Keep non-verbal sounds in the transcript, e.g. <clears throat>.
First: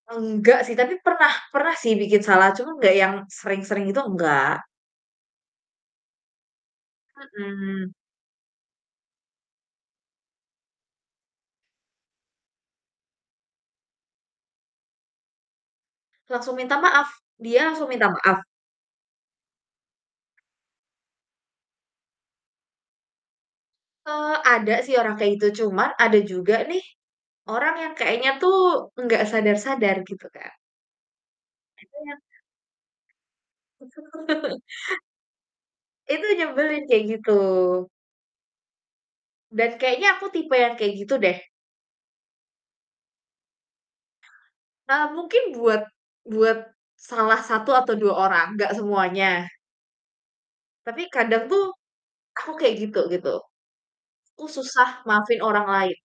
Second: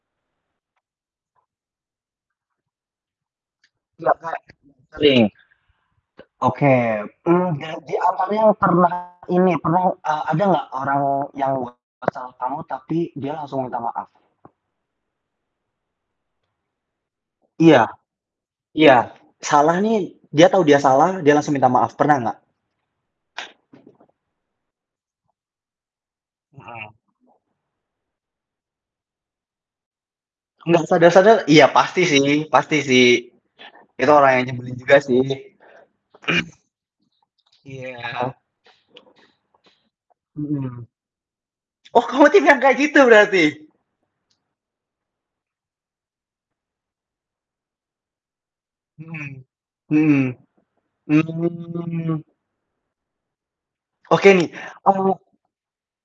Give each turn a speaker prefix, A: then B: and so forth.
A: Nggak sih, tapi pernah pernah sih bikin salah cuma nggak yang sering-sering gitu,
B: Itulah Kak
A: nggak.
B: sering, oke. Mmm,
A: Mhm.
B: jadi akarnya pernah ini pernah, eee, ada nggak orang yang we kesal kamu tapi dia langsung minta maaf?
A: Langsung minta maaf? Dia langsung
B: Iya,
A: minta maaf?
B: iya. Salahnya dia tahu dia salah, dia langsung minta maaf, pernah nggak?
A: Eee, ada sih orang kayak itu, cuma ada juga nih
B: Mhm.
A: orang yang kayaknya tuh nggak sadar-sadar gitu Kak.
B: Nggak sadar-sadar, iya
A: Itu
B: pasti
A: yang
B: sih pasti sih. Itu orang yang
A: <chuckles>
B: nyebelin juga sih. <clears throat>
A: Itu nyebelin kayak gitu.
B: Iya.
A: Dan kayaknya aku tipe yang
B: Mhm.
A: kayak gitu deh.
B: Oh kamu tim yang kayak gitu berarti?
A: Eee, mungkin buat buat salah satu atau 2 orang, nggak
B: Mhm,
A: semuanya.
B: mhm.
A: Tapi kadang tuh,
B: Mmm.
A: aku kayak gitu, gitu.
B: Oke
A: Aku
B: nih
A: susah
B: Oh.
A: maafin orang lain.